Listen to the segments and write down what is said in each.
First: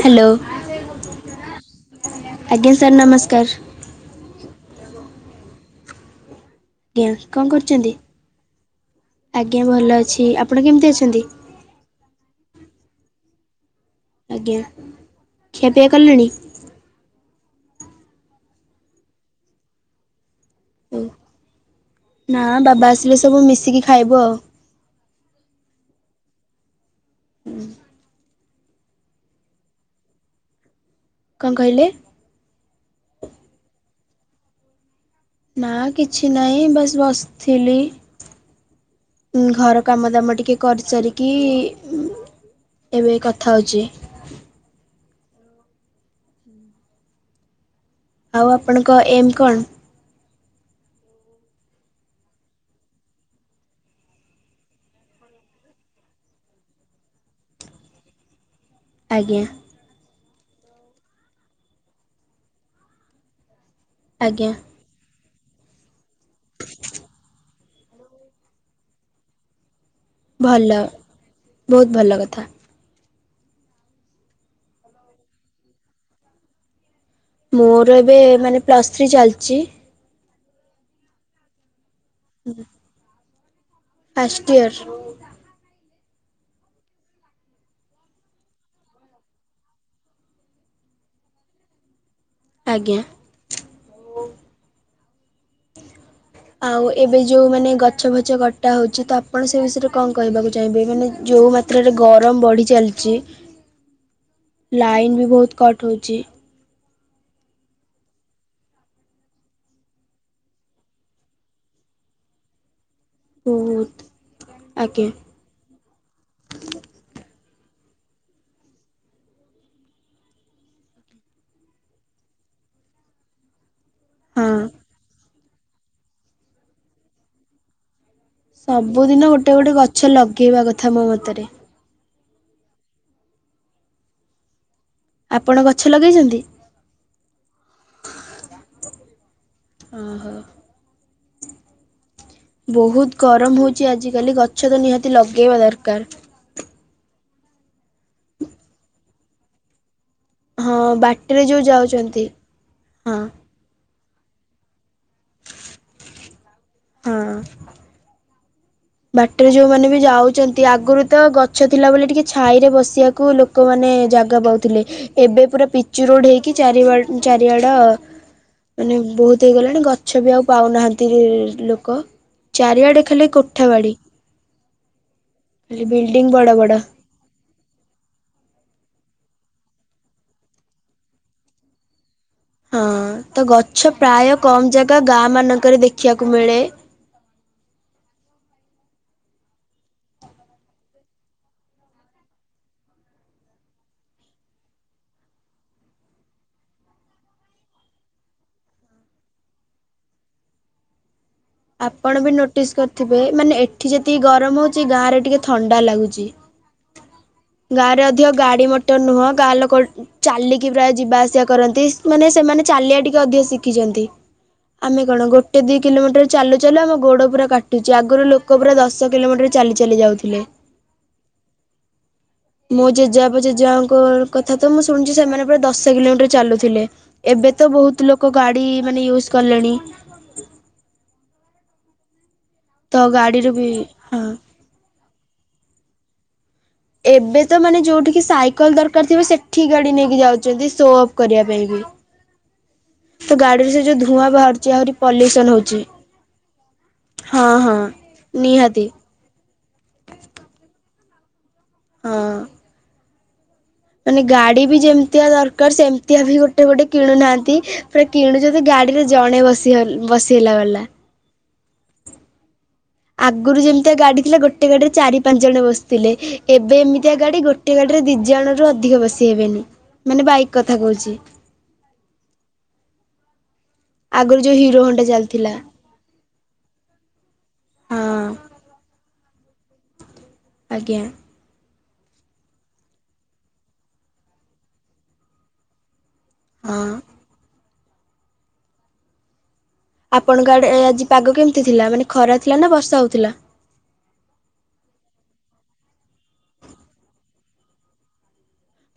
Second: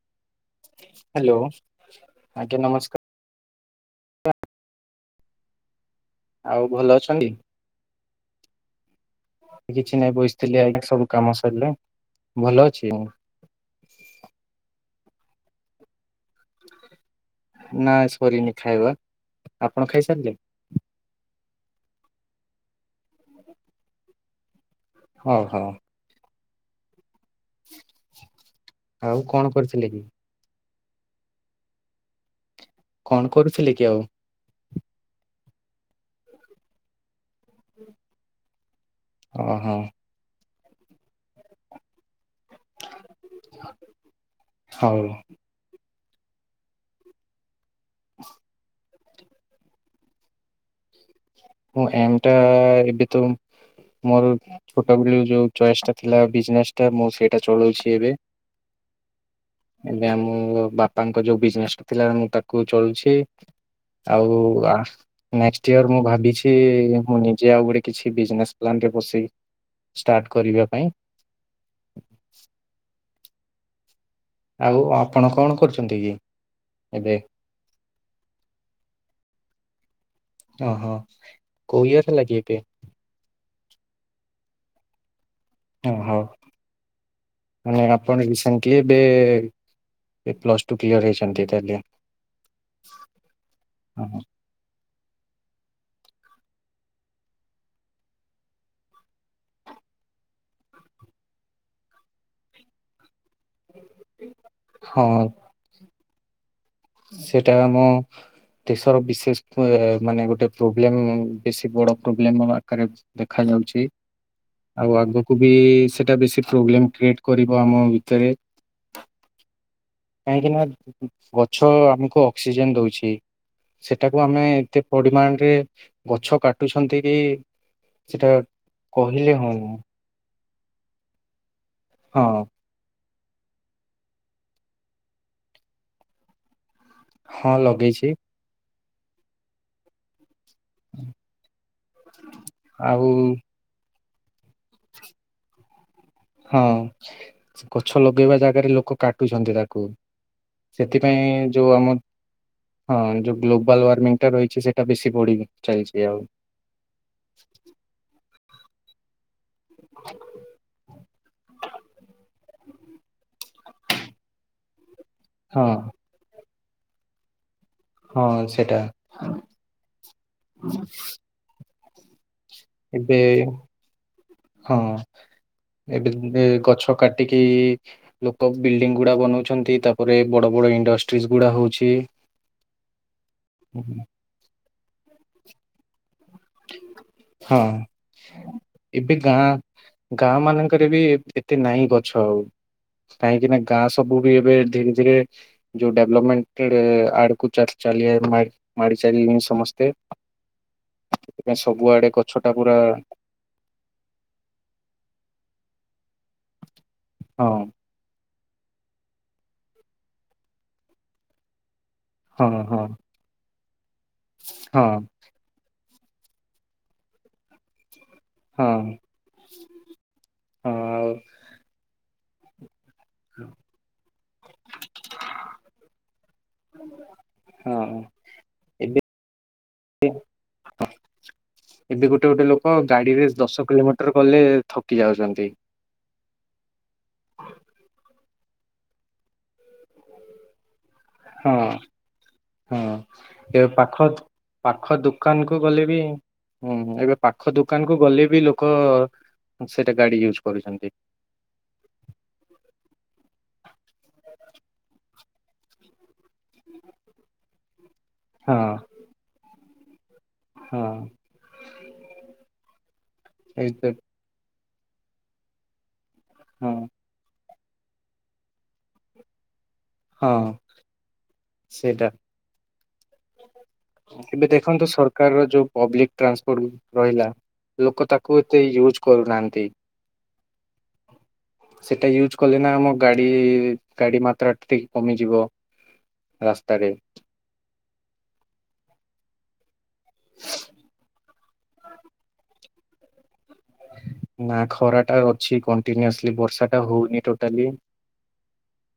Hello. Hello ଆଜ୍ଞା ନମସ୍କାର। [inaudible] ଆଉ ଭଲ ଆଜ୍ଞା ଅଛନ୍ତି? କଣ କରୁଛନ୍ତି? ଆଜ୍ଞା ଭଲ କିଛି ନାଇଁ ଅଛି ଆପଣ ବସିଥିଲି ଆଜ୍ଞା କେମିତି ସବୁ ଅଛନ୍ତି? କାମ ସରିଲେ ଭଲ ଅ ଆଛ। ଆଜ୍ଞା ଖଆପଆ କଲଣି? ନା ସରିନି ଖାଇବା ଆପଣ ଖାଇ ସାରିଲେ। ଓ ନା ବାବା ଆସିଲେ ସବୁ ମିଶିକି ଖାଇବ ଆଉ ହଉ ହଉ। ହୁଁ। ଆଉ କଣ କରିଥିଲେ କି? କଣ କହିଲେ? କଣ କରୁଥିଲେ କି ଆଉ? ନା କିଛି ନହିଁ ବାସ ବସିଥିଲି ଓହୋ ଘର କାମ ଦାମ ଟିକେ କରିଚାରିକି ଏବେ କଥା ହେଉଛି। ହଉ ଆଉ ଆପଣଙ୍କ ଏମ୍ କଣ? ହଁ ଏମଟା ଏବେ ତ ମୋର ଛୋଟ ବ ଯୋଉ ଚଏସ୍ ଟା ଥିଲା ବିଜନେସ ଟା ମୁଁ ସେଇଟା ଚଳଉଛି ଏବେ। ଆଜ୍ଞା ଏବେ ଆମ ମୋ ବାପାଙ୍କ ଯୋଉ ବିଜନେସା ଥିଲା ମୁଁ ତାକୁ ଚଳୁଛି ଆଉ ଆଜ୍ଞା ନେକ୍ସ ଇୟର ମୁଁ ଭାବିଛି ମୁଁ ନିଜେ ଆଉ ଗୋଟେ କିଛି ବିଜନେସ୍ ପ୍ଲାନ ରେ ବସେଇି ଷ୍ଟାର୍ଟ କରିବା ଭଲ ପାଇଁ ବହୁତ ଭଲ କଥା। ଆଉ ଆପଣ କଣ କରୁଛନ୍ତି କି ଏବେ? ମୋର ଏବେ ମାନେ ପ୍ଲସ୍ ଥ୍ରୀ ଚାଲିଛି। ଓ ହୋ କୋଉ ଇୟର ହେଲା କି ଏବେ? ପାଷ୍ଟଟିୟାର। ଓ ହୋ ଆପଣ ରସେଣ୍ଟଲି ଏବେ। ଇଟ୍ ପ୍ଲସ୍ ଟୁ କ୍ଲିୟର ହେଇଛନ୍ତି ତାହାଲେ ଆଜ୍ଞା। ଆଉ ଏବେ ଯୋଉ ମାନେ ଗଛ ଫଛ କଟା ହଉଛି ତ ଆପଣ ସେ ବିଷୟରେ କଣ କହିବାକୁ ଚାହିଁବେ ମାନେ ଯେଉଁ ମାତ୍ରାରେ ଗରମ ବଢ଼ି ଚାଲିଛି। ହଁ ଲାଇନ୍ ବି ବହୁତ କଟ ହଉଛି। ସେଇଟା ଆମ ଦେଶର ବିଶେଷ ମାନେ ଗୋଟେ ପ୍ରୋବ୍ଲେମ ବେଶୀ ବଡ ପ୍ରୋବ୍ଲେମ ଦେଖା ଯାଉଛି ବହୁତ ଆଉ ଆଜ୍ଞା ଆଗକୁ ବି ସେଟା ବେଶୀ ପ୍ରୋବ୍ଲେମ କ୍ରିଏଟ କର ଆମ ଭିତରେ କାହିଁକି ନା। ଗଛ ଆମକୁ ଅକ୍ସିଜେନ ଦଉଛି ସେଟାକୁ ଆମେ ହଁ ଏତେ ପରିମାଣରେ ଗଛ କାଟୁଛନ୍ତି କି? ସେଟା ସବୁଦିନ କହିଲେ ଗୋଟେ ହଉନି ଗୋଟେ ଗଛ ଲଗେଇବା କଥା ମୋ ମତରେ। ହଁ। ଆପଣ ଗଛ ଲଗେଇଛନ୍ତି? ହଁ ଲଗେଇଛି। ଓ ହୋ। ଆଉ ବହୁତ ଗରମ ହଉଛି ଆଜିକାଲି ଗଛ ତ ନିହାତି ଲଗେଇବା ହଁ ଦରକାର। ଗଛ ଲଗେଇବା ଜାଗାରେ ଲୋକ କାଟୁଛନ୍ତି ତାକୁ। ହଁ ବାଟରେ ସେଥିପାଇଁ ଯୋଉ ଆମ ଯାଉଛନ୍ତି ହଁ ଯୋଉ ଗ୍ଲୋବାଲ ୱାର୍ମିଂ। ଟା ରହିଛି ସେଇଟା ବେଶୀ ବଢି ଚାଲିଛି ଆଉ ହଁ। ବାଟରେ ଯୋଉମାନେେ ବି ଯାଉଛନ୍ତି ଆଗରୁ ତ ଗଛ ଥିଲା ବୋଲି ଟିକେ ଛାଇ ରେ ବସି ଲୋକମାନେ ଜାଗା ପାଉଥିଲେ ଏବେ ହଁ ପ ପିଚୁ ରୋଡ ହେ ଡ ହଁ ସେଟା ମାନେ ବହୁତ ହେଇଗଲାଣି ଗଛ ବି ଆଉ ପାଉନାହାନ୍ତି। ଚାରିଆଡ଼େ ଏବେ ଖାଲି କୋଠା ବାଡି ହଁ। ଖାଲି ବିଲ୍ଡିଂ ଏବେ ବଡ ବଡ ଗଛ କାଟିକି ଲୋକ ବିଲ୍ଡିଙ୍ଗ ଗୁଡା ବନଉଛନ୍ତି ତାପରେ ବଡ ବଡ ଇଣ୍ଡଷ୍ଟ୍ରିଜ ଗୁଡା ହଉଛି। ହଁ ତ ଗଛ ପ୍ରାୟ କମ ଜାଗା ଗାଁ ମାନଙ୍କରେ ଦେଖିବାକୁ କୁ ମିଳେ ହଁ ଏବେ ଗାଁ ଗାଁ ମାନଙ୍କରେ ବି ଏତେ ନାହିଁ ଗଛ ଆଉ କାହିଁକି ନା ଗାଁ ସବୁ ବି ଏବେ ଧୀରେ ଧୀରେ ଯୋଉ ଡେଭଲପମେଣ୍ଟ ଆଡକୁ ଚାଲିଛି ଚାଲିଆ ମାାର ଚାଲି ସମସ୍ତେ [unintelligible] ସବୁଆଡେ ଆପଣ ବି ଗଛଟା ନୋଟିସ୍ ପୁରା କରିଥିବେ ମାନେ ଏଠି ଯେତିକି ଗରମ ହଉଛି ଗାଁ ରେ ଟିକେ ଥଣ୍ଡା ଲାଗୁଛି ଜି [unintelligible] ହଁ ଗାଁ ରେ ଅଧିକ ଗାଡି ମଟର ନୁହଁ ଗାଁ ଲୋକ ଚାଲିକି ପ୍ରାୟ ଯିବା ଆସିବା କରନ୍ତି । ମାନେ ହଁ ସେମାନେ ହଁ ଚାଲିବା ଟିକେ ଅଧିକ ଶିଖିଛନ୍ତି ହଁ ଆମେ କଣ ଗୋଟେ ଦି କିଲୋମିଟର ଚାଲୁ ଚାଲୁ ଆମ ଗୋଡ଼ ପୁରା କାଟୁଛି ଆଗରୁ ଲୋକ ପୁରା ହଁ ଦଶ କିଲୋମିଟର ଚାଲି ଚାଲି ଯାଉଥି ଲେ ହଁ ମୋ ଜେଜେବାପ ଜେଜେବାଙ୍କ କଥା ତ ମୁଁ ଶୁଣୁଛି ସେମାନେ ପୁରା ଦଶ କିଲୋମିଟର ଚାଲୁଥିଲେ ଏବେ ତ ହଁ ବହୁତ ଲୋକ ଗାଡି, ମାନେ ୟୁଜ କଲେଣି ହଁ ଏବେ ଗୋଟେ ଗୋଟେ ଲୋକ ତ ଗାଡିରେ ଗାଡ଼ିରୁ ଦଶ ବି କିଲୋମିଟର ହଁ ଗଲେ ଥକି ଯାଉଛନ୍ତି ଏବେ ତ ମାନେ ଯୋଉଠିକି ସାଇକେଲ ଦରକାର ଥିବ ସେଠି ଗାଡି ନେଇକି ଯାଉଛନ୍ତି ସୋପ କରିବା ହଁ ପାଇଁ ବି ହଁ ତ ଏବେ ଗାଡିରେ ସେ ଯୋଉ ପାଖ ଧୂଆଁ ବାହାରୁିଛି ପାଖ ଆହୁରି ଦୋକାନ ପଲ୍ୟୁସନ କୁ ହଉଛି ଗଲେ ବି ହୁଁ ଏବେ ପାଖ ହଁ ହଁ ଦୋକାନ କୁ ଗଲେ ବି ଲୋକ ନିହାତି ସେଟା ଗାଡି ୟୁଜ କରୁଛନ୍ତି ହଁ ମାନେ ଗାଡି ବି ଯେମିତିଆ ଦରକାର ସେମିତିଆ ବି ଗୋଟେ ଗୋଟେ କିଣୁନାହାନ୍ତି ପୁରା ହଁ କିଣୁଛନ୍ତି ଗାଡିରେ ଜଣେ ବସି ବସି ହେଲା ବାଲା ହଁ ଆଗରୁ ଏଇ ତ ଯେମିତି ଗାଡି ଥିଲା ଗୋଟେ ଗାଡିରେ ଚାରି ପାଞ୍ଚ ଜଣ ବସି ଥିଲେ ହଁ ଏବେ ଏମିତିଆ ଗାଡି ଗୋଟେ ଗାଡିରେ ଦି ଜଣ ରୁ ଅଧିକ ବସି ହେବେନି ମାନେ ହଁ ବାଇକ୍ କଥା କହୁଛି । ସେଇଟା ଏବେ ହିରୋ ଦେଖନ୍ତୁ ହୋଣ୍ଡା ସରକାର ର ଚାଲିଥିଲା ଯୋଉ ପବ୍ଲିକ ଟ୍ରାନ୍ସପୋର୍ଟ ରହିଲା ଲୋକ ହଁ ତାକୁ ଏତେ ୟୁଜ କରୁନାହାନ୍ତି। ଆଜ୍ଞା। ସେଟା ୟୁଜ୍ କଲେ ନା ଆମ ଗାଡି ଗାଡି ମାତ୍ରା ଟା ଟିକେ କମିଯିବ। ରାସ୍ତାରେ ହଁ। ଆପଣଙ୍କ ଆଡେ ଆଜି ପାଗ କେମିତି ଥିଲା, ମାନେ ଖରା ଥିଲା ନା ବର୍ଷା ହଉଥିଲା । ନା ଖରାଟା ଅଛି କଣ୍ଟିନ୍ୟୁସଲି ବର୍ଷା ଟା ହଉନି ଟୋଟାଲି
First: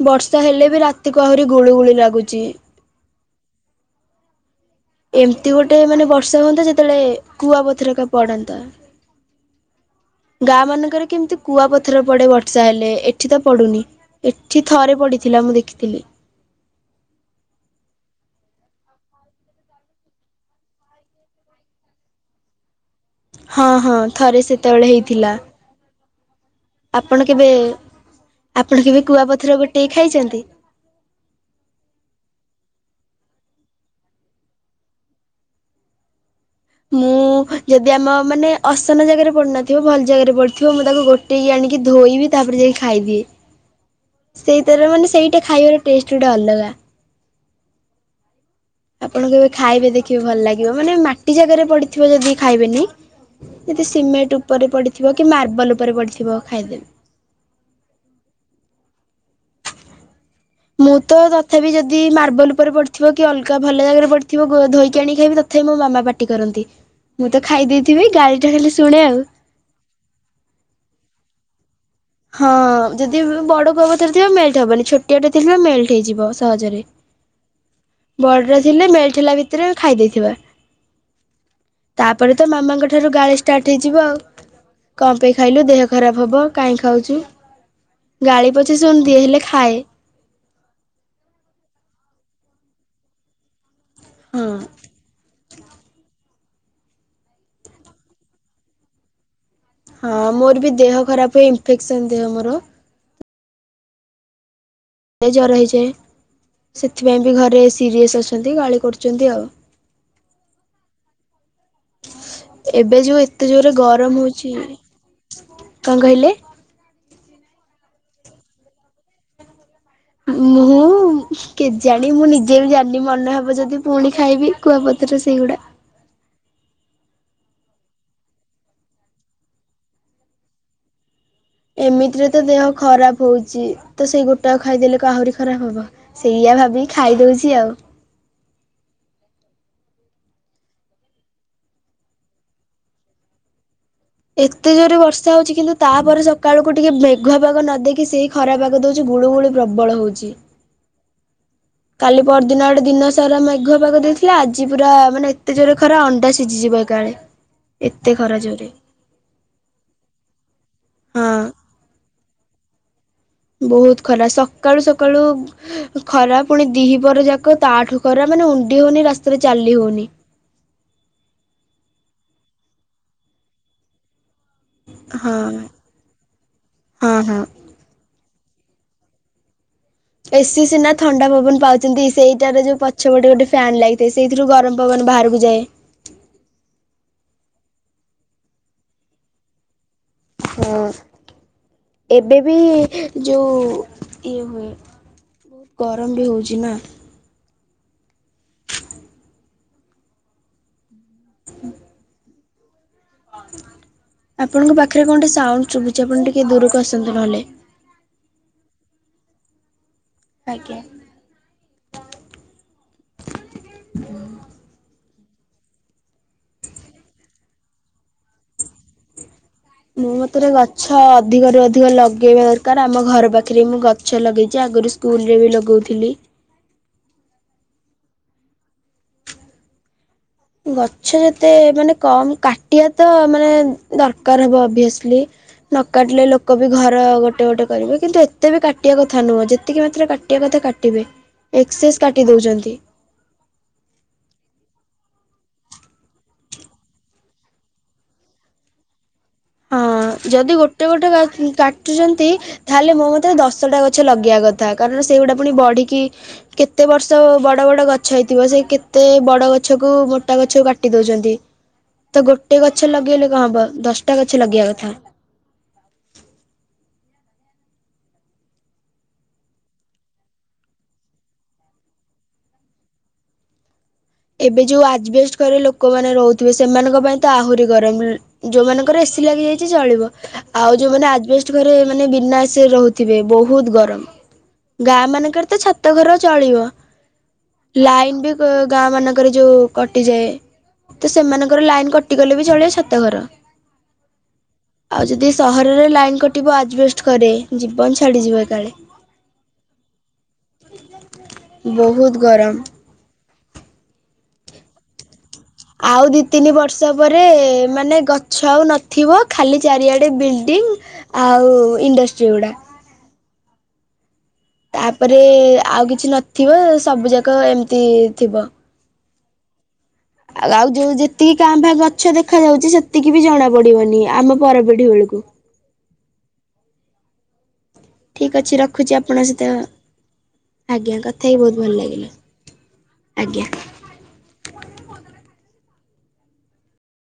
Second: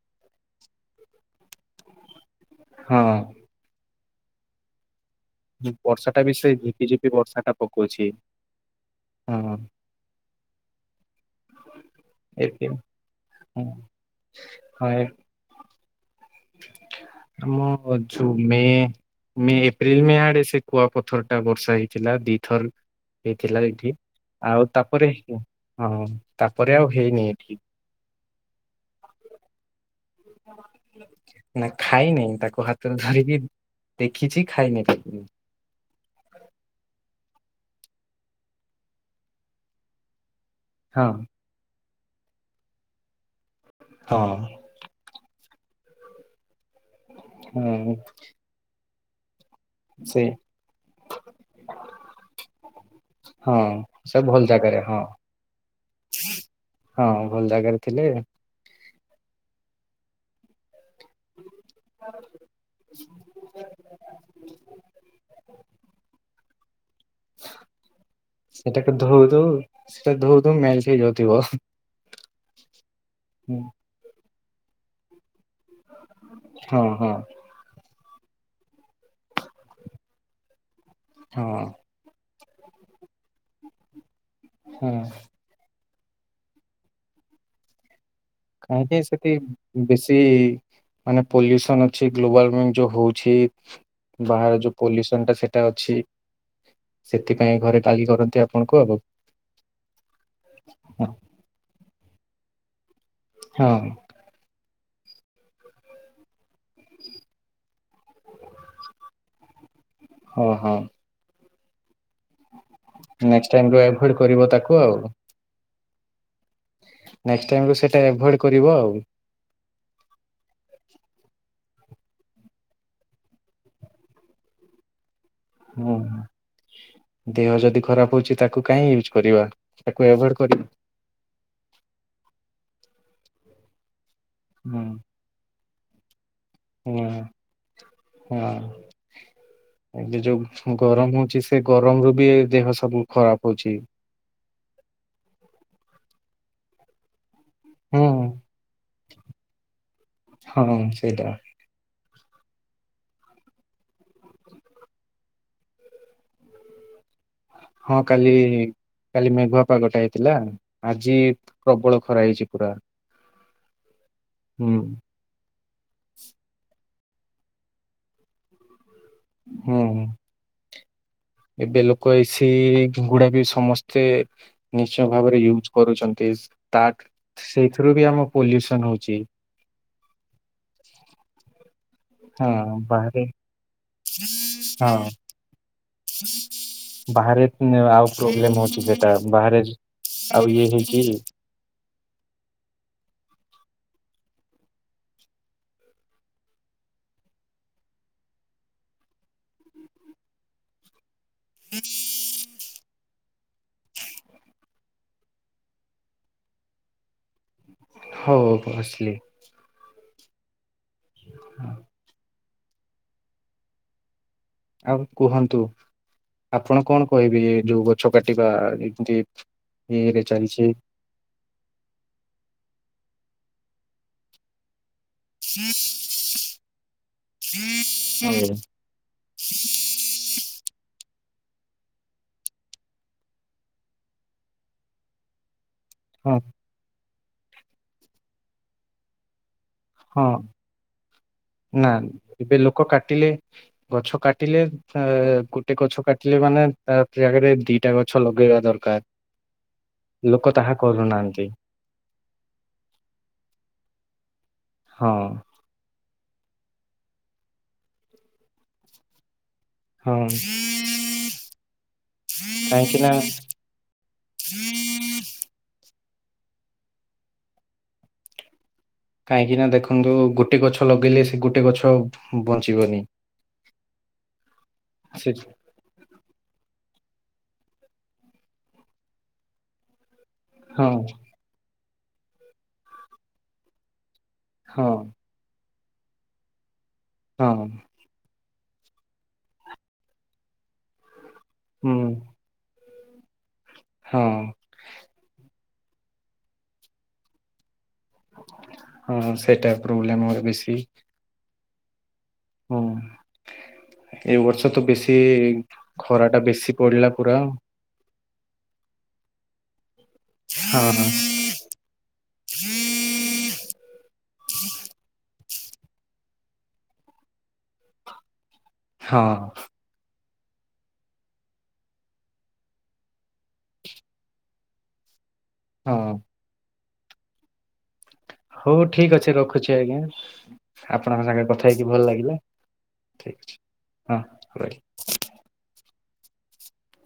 ବର୍ଷା ହେଲେ ବି ରାତିକୁ ଆହୁରି ଗୁଳିୁ ଗୁଳି ଲାଗୁଛି । ହଁ। ଏମିତି ଗୋଟେ ମାନେ ଟା ବି ବର୍ଷା ସେ ହୁଅନ୍ତା, ଝିପି ଝିପି ଯେତେବେଳେ ବର୍ଷା ଟା କୁଆ ପକଉଛି ପଥରକାା ପଡନ୍ତା । ହଁ ଗାଁ ମାନଙ୍କରେ କେମିତି କୁଆ ପଥର ପଡେ, ବର୍ଷା ଏବେ ହେଲେ ଏଠି ତ ପଡୁନି । ଏଠି ହଁ ଥରେ ପଡିଥିଲା, ମୁଁ ଦେଖିଥିଲି । ଆମ ଜୁମେ [unintelligible] ମେ ଏପ୍ରିଲ ମେ ଆଡେ ସେ କୁଆ ପଥର ଟା ବର୍ଷା ହେଇଥିଲା ଦି ଥର ହେଇଥିଲା ହଁ ଏଠି ହଁ ଥରେ ଆଉ ସେତେବେଳେ ତାପରେ ହେଇଥିଲା ହଁ ତାପରେ ଆଉ ହେଇନି ଆପଣ କେବେ, ଏଠି। ଆପଣ କେବେ କୁଆପଥର ଗୋଟେଇ ଖାଇଛନ୍ତି। ନା ଖାଇନହିଁ ତାକୁ ହାତ ତ ଧରିକି ଦେଖିଛି ଖାଇନି ତାକୁ। ମୁଁ ଯଦି ଆମ ମାନେ ଅସନ ଜାଗାରେ ପଡୁନଥିବ, ଭଲ ଜାଗାରେ ପଢୁ ଥିବ ମୁଁ ତାକୁ ହଁ ଗୋଟେଇକି ଆଣିକି ଧୋଇବି, ତାପରେ ଯାଇି ଖାଇଦିଏ ହଁ ସେଇ ତାର ମାନେ ସେଇଟା ଖାଇବାର ଟେଷ୍ଟ ଗୋଟେ ଅଲଗା । ହୁଁ। ଆପଣଙ୍କୁ କେବେ ଖାଇବେ ଦେଖିବେ, ଭଲ ଲାଗିବ ମାନେ ମାଟି ଜାଗାରେ ପଡିଥିବ, ଯଦି ଖାଇବେନି। ହଁ ଯଦି ସେ ସିମେଣ୍ଟ ଭଲ ଉପରେ ଜାଗାରେ ହଁ ପଡିଥିବ କି ମାର୍ବଲ ଉପରେ ପଡିଥିବ ଖାଇଦେବେ । ହଁ ଭଲ ଜାଗାରେ ଥିଲେ ମୁଁ ତ ତଥାପି ଯଦି ମାର୍ବଲ ଉପରେ ପଡିଥିବ କି ଅଲଗା ଭଲ ଜାଗାରେ ପଡିଥିବ ଧୋଇକି ଆଣି ଖାଇବି ତଥାପି ମୁଁ ମୋ ମାମା ପାଟି କରନ୍ତି ମୁଁ ତ ଖାଇ ଦେଇଥିବି, ଗାଳିଟା ଖାଲି ଶୁଣେ ଆଉ ଧୁ ଧୁ ମେି [unintelligible] ଯତି ହ ହଁ ଯଦି ବଡ ପର୍ବତରେ ଥିବା ମେଳ୍ଟ୍ ହବନି ଛୋଟିଆଟେ ଥିବା ମେଳ୍ଟ୍ ହେଇଯିବ ସହଜରେ ହଁ ହଁ ବଡରେ ଥିଲେ ମେଲ୍ଠ ହେଲା ଭିତରେ ଖାଇ ଦେଇଥିବା ହଁ। ତାପରେ ତ ମାମାଙ୍କ ଠାରୁ ଗାଳି ଷ୍ଟାର୍ଟ ହେଇଯିବ ଆଉ ହଁ କଣ ପାଇଁ ଖାଇଲୁ ଦେହ ଖରାପ ହବ କାଇଁ ଖାଉଛି। କାହିଁକି ସେଠି ବେଶୀ ମାନେ ପଲ୍ୟୁସନ ଅଛି ଗ୍ଲୋବାଲ ଯୋଉ ହଉଛି, ବାହାର ହଁ ଯୋଉ ପଲ୍ୟୁସନ ଟା ସେଇଟା ଅଛି ସେଥିପାଇଁ ଘରେ ଗାଲି କରନ୍ତି ଆପଣଙ୍କୁ ଆଉ ହଁ ମୋର ବି ଦେହ ଖରାପ ହୁଏ, ଇନଫେକ୍ସନ ଦେହ ମୋର ହଁ। ସେ ଜର ହେଇ ଯାଏ । ସେଥିପାଇଁ ବି ଘରେ ସିରିଅସ ଅଛନ୍ତି, ଗାଳି କରୁଛନ୍ତି ଆଉ। ହଁ ହୋ। ଏବେ ଯୋଉ ଏତେ ନେକ୍ସଟ୍ ଟାଇମ୍ ଜୋରରେ ରୁ ଆଭଏଡ୍ ଗରମ କରିବ ହଉଛି ତାକୁ ଆଉ। । କଣ କହିଲେ? ନେକ୍ଷ୍ଟ ଟାଇମରୁ ସେଇଟା ଆଭଏଡ୍ କରିବ, ଆଉ। ମୁଁ କେଜାଣି ମୁଁ ନିଜେ ବି ଜାଣିନି ମନେ ହବ ଯଦି ପୁଣି ଖାଇବି କୁଆପଥର ସେଇଗୁଡା। ହୁଁ ହୁଁ। ଦେହ ଯଦି ଖରାପ ହଉଛି ତାକୁ କହିଁ ୟୁଜ କରିବା, ତାକୁଭଏଡ କରିବା ଏମିତିରେ ତ ଦେହ ଖରାପ ହଉଛି, ତ ସେଇ ଗୋଟା ହୁଁ ଖାଇଦେଲେ କ ଆହୁରି ଖରାପ ହବ ସେଇଆ ଭାବି ହଁ ଖାଇଦଉଛି ଆଉ ହଁ ଏବେ ଯୋଉ ଗରମ ହଉଛି, ସେ ଗରମ ରୁ ବି ଦେହ ସବୁ ଖରାପ ହଉଛି । ଏତେ ଜୋରେ ବର୍ଷା ହଉଛି କିନ୍ତୁ ତାପରେ ସକାଳକୁୁ ଟିକେ ମେ ଘୁଆ ପାଗ ନଦେଇକି ହୁଁ ସେଇ ଖରା ପାଗ ଦଉଛି ଗୁଳୁ ଗୁଳୁ ପ୍ରବଳ ହଉଛି। ହଁ ସେଇଟା କାଲି ପରଦିନ ଗଟେ ଦିନ ସାରା ମେଘ ପାାଗ ଦେଇଥିଲା ଆଜି ପୁରା ମାନେ ଏତେ ଜୋରେ ଖରା ଅଣ୍ଡା ସିଝିଯିବ। ତାଳେ ହଁ କାଲି କାଲି ମେଘୁଆ ପାଗଟା ହେଇଥିଲା ଆଜି ହଁ ପ୍ରବଳ ଖରା ହେଇଛି ପୁରା। ବହୁତ ଖରା ହୁଁ ସକାଳୁ ସକାଳୁ ଖରା ପୁଣି ଦିହି ପର ଯାକ ତାଠୁ ଖରା ମାନେ ଉଣ୍ଡି ହଉନି ରାସ୍ତାରେ ଚାଲି ହୁଁ ହଉନି। ଏବେ ଲୋକ ଏସି ଗୁଡା ବି ସମସ୍ତେ ନିଶ୍ଚୟ ହଁ ଭାବରେ ୟୁଜ କରୁଛନ୍ତି ତା ହଁ ହଁ। ସେଇଥିରୁ ବି ଆମ ପଲ୍ୟୁସନ ହଉଛି। ଏସିି ସିନା ଥଣ୍ଡା ପବନ ପାଉଛନ୍ତି। ହଁ ସେଇଟାରେ ଯୋଉ ବାହାରେ ପଛପଟେ ଗୋଟେ ଫ୍ୟାନ୍ ଲାଗିଥାଏ ସେଇଥିରୁ ଗରମ ପବ ହଁ ବାହାରକୁ ଯାଏ। ବାହାରେ ଆଉ ପ୍ରୋବ୍ଲେମ ହଉଛି ସେଟା ବାହାରେ ଆଉ ଇଏ ହଁ ହେଇକି ଏବେ ବି ଯୋଉ ଇଏ ହୁଏ ବହୁତ ଗରମ ବି ହଉଛି ନା? [unintelligible] ଆପଣଙ୍କ ପାଖରେ କଣେ ସାଉଣ୍ଡ ଶୁଭୁଛି ଆପଣ ଟିକେ ଦୂରକୁ ଆସନ୍ତୁ ନହେଲେ। ହଉ ହଉ ଆସିଲି। ଆଜ୍ଞା। ହଁ। ହ ଆଉ କୁହନ୍ତୁ ଆପଣ କଣ କହିବେ ଯୋଉ ଗଛ କାଟିବା ଏମିତି ମୋ ଇଏରେ ମତରେ ଚାଲିଛି ଗଛ ଅଧିକ ରୁ ଅଧିକ ଲଗେଇବା ଦରକାର ଆମ ଘର ପାଖି ଥିରେ ମୁଁ ଗଛ ଲଗେଇଛି ଆଗରୁ ସ୍କୁଲରେ ବି ଲଗଉଥିଲି। ହୁଁ [unintelligible] ଗଛ ଯେତେ ମାନେ କମ କାଟିବା ତ ମାନେ ଦରକାର ହବ ଅଭିଅସଲି। ନ କାଟିଲେ ହଁ ଲୋକ ବି ଘର ଗୋଟେ ଗୋଟେ କରିବେ କିନ୍ତୁ ଏତେ ବି କାଟିବା କଥା ନୁହଁ ଯେତ୍ ଏତିକି ମାତ୍ର ହଁ କାଟିବା କଥା କାଟିବେ। ନା ଏକ୍ସେସ୍ କାଟି ଏବେ ଦଉଛନ୍ତି। ଲୋକ କାଟିଲେ ଗଛ କାଟିଲେ ଏଁ ଗୋଟେ ଗଛ କାଟିଲେ ମାନେ ତା ଜାଗାରେ ଦିଟା ଗଛ ଲଗେଇବା ଦରକାର। ହଁ ଲୋକ ଯଦି ତାହା ଗୋଟେ ଗୋଟେ କରୁନାହାନ୍ତି କାଟୁଛନ୍ତି ତାହେଲେ ମୋ ମତେ ଦଶଟା ଗଛ ଲଗେଇବା କ ଥା କାରଣ ହଁ ସେଇଗୁଡା ପୁଣି ବଢିକି କେତେ ବର୍ଷ ବଡ ବଡ ଗଛ ହେଇଥିବ ସେ କେତେ ବଡ ଗ ଗଛ କ ହଁ ମୋଟା ଗଛକୁ କାଟି ଦଉଛନ୍ତି ତ ଗୋଟେ ଗଛ କାହିଁକି ନା ଲଗେଇଲେ କଣ ହବ ଦଶ ଗଛ ଲଗେଇିବା କଥା। କାହିଁକି ନା ଦେଖନ୍ତୁ ଗୋଟେ ଗଛ ଲଗେଇଲେ ସେ ଗୋଟେ ଗଛ ବଞ୍ଚିବନି। [inaudible] ଏବେ ଯୋଉ ସେ ଆଜବେଷ୍ଟ ଘରେ ଲୋକମାନେ ରହୁଥିବେ ସେମାନଙ୍କ ପାଇଁ ଆହୁରି ଗରମ ଯୋଉ ମାନଙ୍କର ଏସି ଲାଗି ଯାଇଛି ଚଳିବ ଆଉ ହଁ ଯୋଉମାନେ ଆଷ୍ଟ ଘରେ ମାନେ ବିନା ଏସି ରେ ରହୁଥିବେ ବହୁତ ହଁ ଗରମ ଗାଁ ମାନଙ୍କରେ ତ ଛା ତ ଘର ଚଳିବ ହଁ ଲାଇନ ବି ଗାଁ ମାନଙ୍କରେ ଯୋଉ କଟିଯାଏ ତ ସେମାନଙ୍କର ଲାଇନ ହୁଁ କଟିଗଲେ ବି ଚଳେଇ ସତ ତ ଘର ହଁ ଆଉ ଯଦି ସହର ଲାଇନ କଟିବ ଆଜବେଷ୍ଟ ଘରେ ଜୀବନ ଛାଡିଯିବ ଏକାଳେ। ହଁ ସେଇଟା ପ୍ରୋବ୍ଲେମ ଆର ବେଶୀ ବହୁତ ଗରମ ହଁ ଏ ବର୍ଷ ତ ବେଶୀ ଆଉ ଦି ଖରା ଟା ତିନି ବେଶୀ ବର୍ଷ ପଡିଲା ପରେ ପୁରା ମାନେ ଗ ଛଉ ନଥିବ ଖାଲି ଚାରିଆଡେ ବିଲ୍ଡିଂ ହଁ ହଁ ଆଉ ଇଣ୍ଡଷ୍ଟ୍ରି ଗୁଡା। ତାପରେ ଆଉ କିଛି ନଥିବ ସବୁ ଯାକ ଏମିତି ଥିବ। ହଁ। ଆଉ ଆଉ ଯୋଉ ଯେତିକି କାଁ ଫା ଗଛ ଦେଖା ଯାଉଛି। ସେତିକି ବି ଜଣା ପଡିବନି, ଆମ ପରପିଢି ବେଳକୁ। ହଁ। ଠିକ୍ ଅଛି ହଉ ରଖୁଛି ଠିକ୍ ଆପଣଙ୍କ ଅଛି ସହିତ ରଖୁଛି ଆଜ୍ଞା। ଆପଣଙ୍କ ସାଙ୍ଗରେ କଥା ହେଇକି ଭଲ ଲାଗିଲା। ଠିକ୍ ଆଜ୍ଞା। ଅଛି। ହଁ ରହିଲ।